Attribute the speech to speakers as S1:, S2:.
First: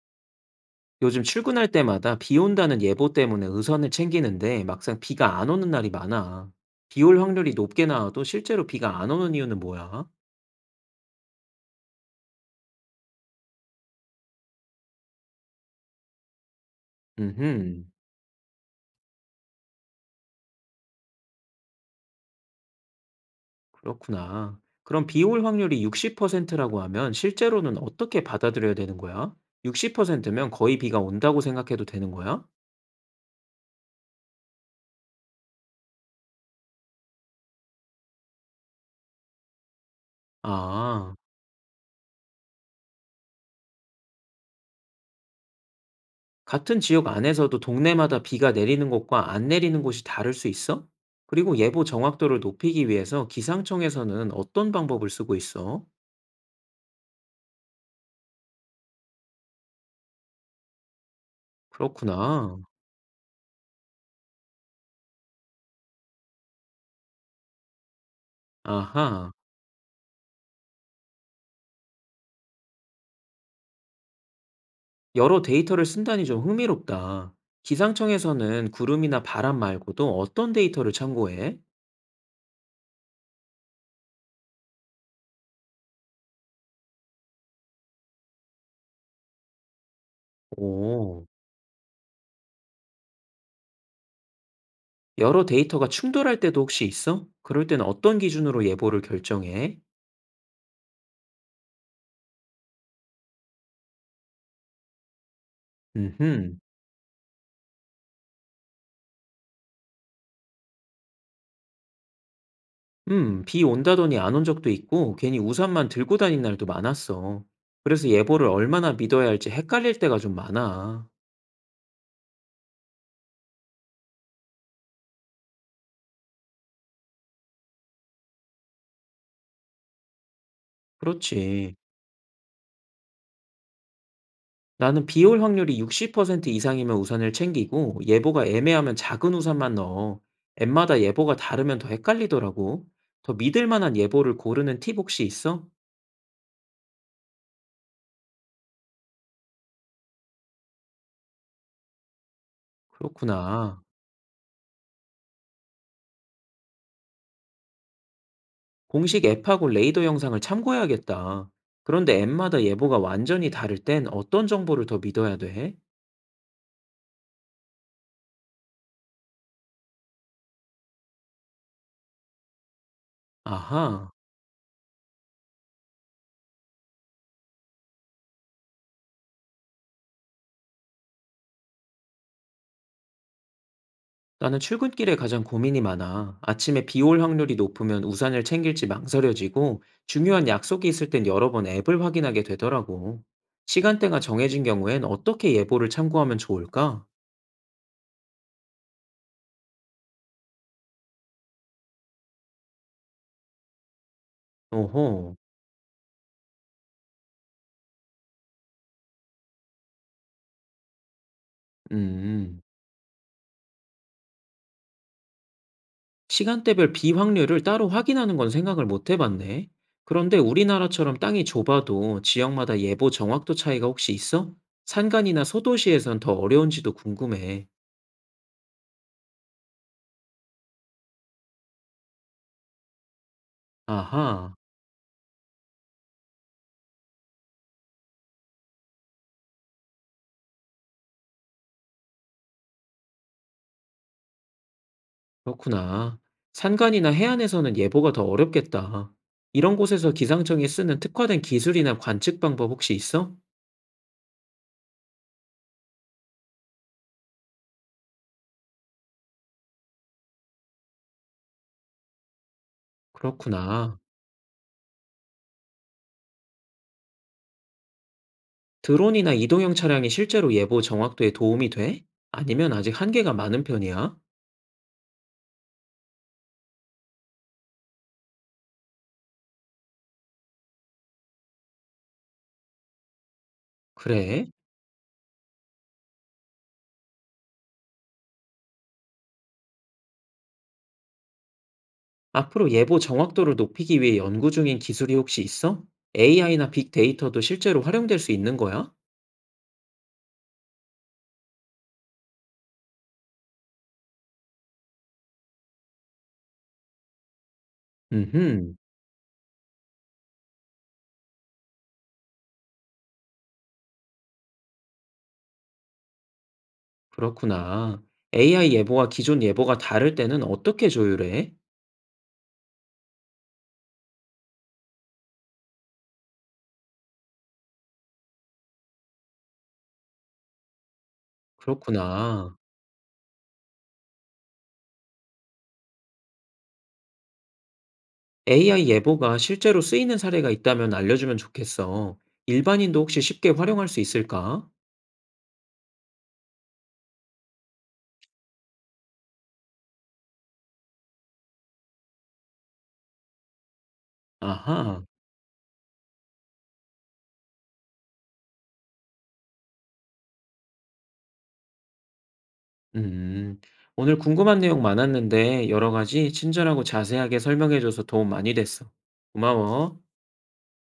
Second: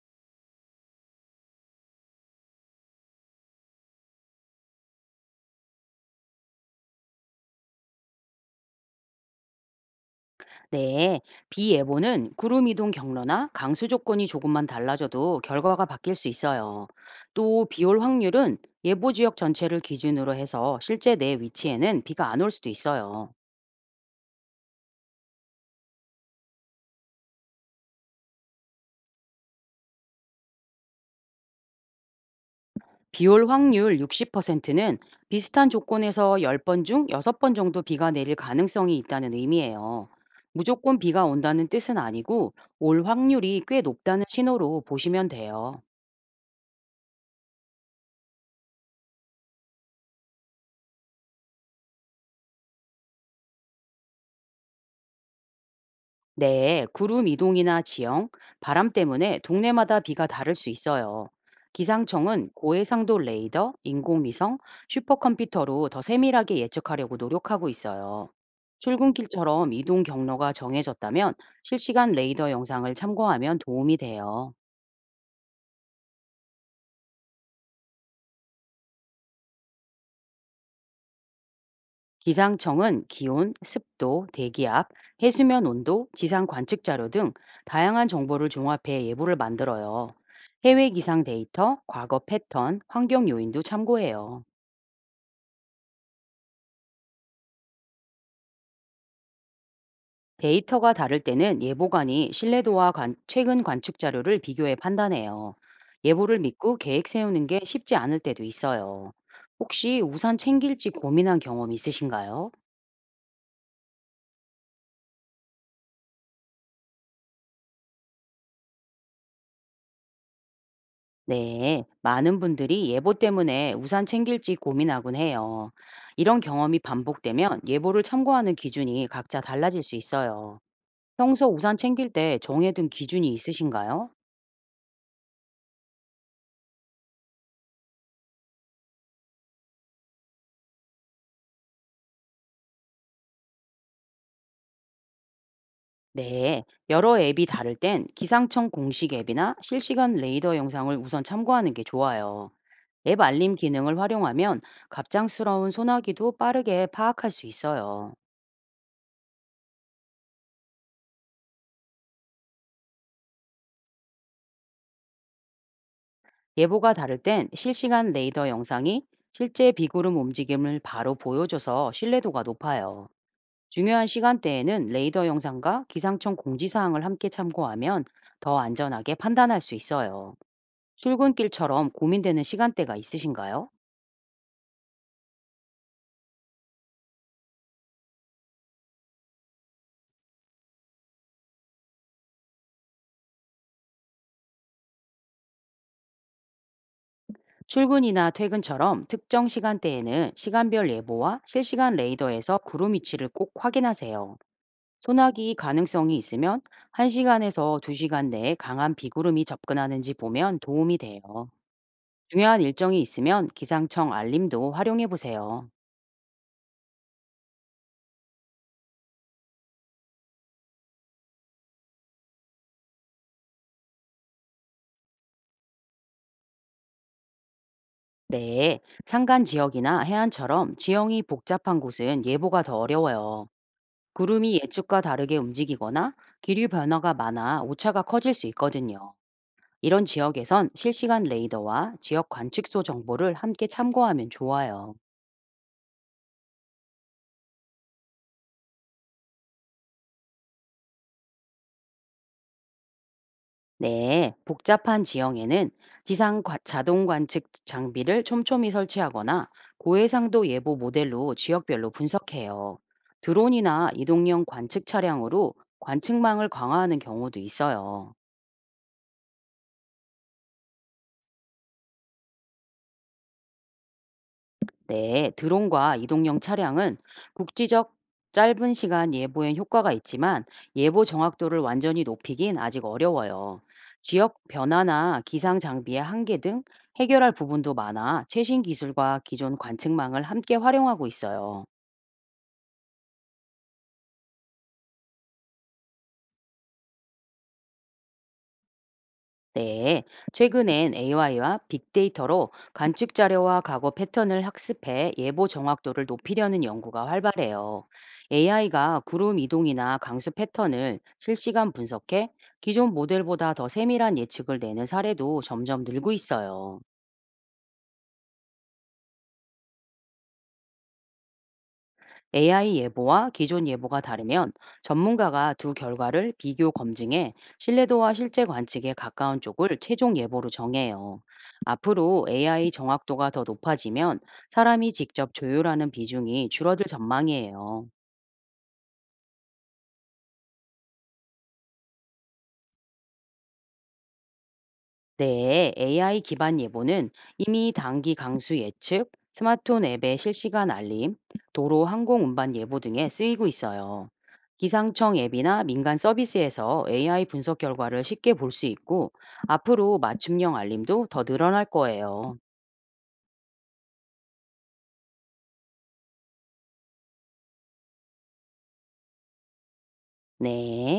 S1: 요즘 출근할 때마다 비 온다는 예보 때문에 의선을 챙기는데 막상 비가 안 오는 날이 많아. 비올 확률이 높게 나와도 실제로 비가 안 오는 이유는 뭐야?
S2: 네, 비예보는 구름 이동 경로나 강수 조건이 조금만 달라져도 결과가 바뀔 수 있어요. 또
S1: 음흠,
S2: 비올 확률은 예보 지역 전체를 기준으로 해서 실제 내 위치에는 비가 안 올 수도 있어요.
S1: 그렇구나. 그럼 비올 확률이 60%라고 하면 실제로는 어떻게 받아들여야 되는 거야? 60%면 거의 비가 온다고 생각해도 되는 거야?
S2: 비올 확률 60%는 비슷한 조건에서 10번 중 6번 정도 비가 내릴 가능성이 있다는 의미예요. 무조건
S1: 아,
S2: 비가 온다는 뜻은 아니고 올 확률이 꽤 높다는 신호로 보시면 돼요.
S1: 같은 지역 안에서도 동네마다 비가 내리는 곳과 안 내리는 곳이 다를 수 있어? 그리고 예보 정확도를 높이기 위해서 기상청에서는 어떤 방법을 쓰고 있어?
S2: 네, 구름 이동이나 지형, 바람 때문에 동네마다 비가 다를 수 있어요. 기상청은
S1: 그렇구나.
S2: 고해상도 레이더, 인공위성, 슈퍼컴퓨터로 더 세밀하게 예측하려고 노력하고 있어요.
S1: 아하.
S2: 출근길처럼 이동 경로가 정해졌다면 실시간 레이더 영상을 참고하면 도움이 돼요.
S1: 여러 데이터를 쓴다니 좀 흥미롭다. 기상청에서는 구름이나 바람 말고도 어떤 데이터를 참고해?
S2: 기상청은 기온, 습도, 대기압, 해수면 온도, 지상 관측 자료 등 다양한 정보를 종합해 예보를 만들어요. 해외 기상
S1: 오.
S2: 데이터, 과거 패턴, 환경 요인도 참고해요.
S1: 여러 데이터가 충돌할 때도 혹시 있어? 그럴 때는 어떤 기준으로 예보를 결정해?
S2: 데이터가 다를 때는 예보관이 신뢰도와 최근 관측 자료를 비교해 판단해요. 예보를
S1: 음흠.
S2: 믿고 계획 세우는 게 쉽지 않을 때도 있어요. 혹시 우산 챙길지 고민한 경험 있으신가요?
S1: 비 온다더니 안 온 적도 있고, 괜히 우산만 들고 다닌 날도 많았어. 그래서 예보를 얼마나 믿어야 할지 헷갈릴 때가 좀 많아.
S2: 네, 많은 분들이 예보 때문에 우산 챙길지 고민하곤 해요. 이런 경험이 반복되면 예보를 참고하는 기준이 각자 달라질 수 있어요. 평소
S1: 그렇지.
S2: 우산 챙길 때 정해둔 기준이 있으신가요?
S1: 나는 비올 확률이 60% 이상이면 우산을 챙기고 예보가 애매하면 작은 우산만 넣어. 앱마다 예보가 다르면 더 헷갈리더라고. 더 믿을 만한 예보를 고르는 팁 혹시 있어?
S2: 네, 여러 앱이 다를 땐 기상청 공식 앱이나 실시간 레이더 영상을 우선 참고하는 게 좋아요. 앱 알림
S1: 그렇구나.
S2: 기능을 활용하면 갑작스러운 소나기도 빠르게 파악할 수 있어요.
S1: 공식 앱하고 레이더 영상을 참고해야겠다. 그런데 앱마다 예보가 완전히 다를 땐 어떤 정보를 더 믿어야 돼?
S2: 예보가 다를 땐 실시간 레이더 영상이 실제 비구름 움직임을 바로 보여줘서 신뢰도가 높아요. 중요한
S1: 아하.
S2: 시간대에는 레이더 영상과 기상청 공지사항을 함께 참고하면 더 안전하게 판단할 수 있어요. 출근길처럼 고민되는 시간대가 있으신가요?
S1: 나는 출근길에 가장 고민이 많아. 아침에 비 올 확률이 높으면 우산을 챙길지 망설여지고, 중요한 약속이 있을 땐 여러 번 앱을 확인하게 되더라고. 시간대가 정해진 경우엔 어떻게 예보를 참고하면 좋을까?
S2: 출근이나 퇴근처럼 특정 시간대에는 시간별 예보와 실시간 레이더에서 구름 위치를 꼭 확인하세요.
S1: 오호,
S2: 소나기 가능성이 있으면 1시간에서 2시간 내에 강한 비구름이 접근하는지 보면 도움이 돼요. 중요한
S1: 음.
S2: 일정이 있으면 기상청 알림도 활용해 보세요.
S1: 시간대별 비 확률을 따로 확인하는 건 생각을 못 해봤네. 그런데 우리나라처럼 땅이 좁아도 지역마다 예보 정확도 차이가 혹시 있어? 산간이나 소도시에선 더 어려운지도 궁금해.
S2: 네, 산간 지역이나 해안처럼 지형이 복잡한 곳은 예보가 더 어려워요.
S1: 아하.
S2: 구름이 예측과 다르게 움직이거나 기류 변화가 많아 오차가 커질 수 있거든요. 이런 지역에선 실시간 레이더와 지역 관측소 정보를 함께 참고하면 좋아요.
S1: 그렇구나. 산간이나 해안에서는 예보가 더 어렵겠다. 이런 곳에서 기상청이 쓰는 특화된 기술이나 관측 방법 혹시 있어?
S2: 네, 복잡한 지형에는 자동 관측 장비를 촘촘히 설치하거나 고해상도 예보 모델로 지역별로 분석해요. 드론이나
S1: 그렇구나.
S2: 이동형 관측 차량으로 관측망을 강화하는 경우도 있어요.
S1: 드론이나 이동형 차량이 실제로 예보 정확도에 도움이 돼? 아니면 아직 한계가 많은 편이야?
S2: 네, 드론과 이동형 차량은 국지적 짧은 시간 예보엔 효과가 있지만 예보 정확도를 완전히 높이긴 아직 어려워요. 지역
S1: 그래.
S2: 변화나 기상 장비의 한계 등 해결할 부분도 많아 최신 기술과 기존 관측망을 함께 활용하고 있어요.
S1: 앞으로 예보 정확도를 높이기 위해 연구 중인 기술이 혹시 있어? AI나 빅데이터도 실제로 활용될 수 있는 거야?
S2: 네, 최근엔 AI와 빅데이터로 관측 자료와 과거 패턴을 학습해 예보 정확도를 높이려는 연구가 활발해요.
S1: 음흠,
S2: AI가 구름 이동이나 강수 패턴을 실시간 분석해 기존 모델보다 더 세밀한 예측을 내는 사례도 점점 늘고 있어요.
S1: 그렇구나. AI 예보와 기존 예보가 다를 때는 어떻게 조율해?
S2: AI 예보와 기존 예보가 다르면 전문가가 두 결과를 비교 검증해 신뢰도와 실제 관측에 가까운 쪽을 최종 예보로 정해요. 앞으로
S1: 그렇구나.
S2: AI 정확도가 더 높아지면 사람이 직접 조율하는 비중이 줄어들 전망이에요.
S1: AI 예보가 실제로 쓰이는 사례가 있다면 알려주면 좋겠어. 일반인도 혹시 쉽게 활용할 수 있을까?
S2: 네, AI 기반 예보는 이미 단기 강수 예측, 스마트폰 앱의 실시간 알림, 도로 항공 운반 예보 등에 쓰이고 있어요.
S1: 아하,
S2: 기상청 앱이나 민간 서비스에서 AI 분석 결과를 쉽게 볼 수 있고, 앞으로 맞춤형 알림도 더 늘어날 거예요.
S1: 음. 오늘 궁금한 내용 많았는데 여러 가지 친절하고 자세하게 설명해줘서 도움 많이 됐어. 고마워.
S2: 네.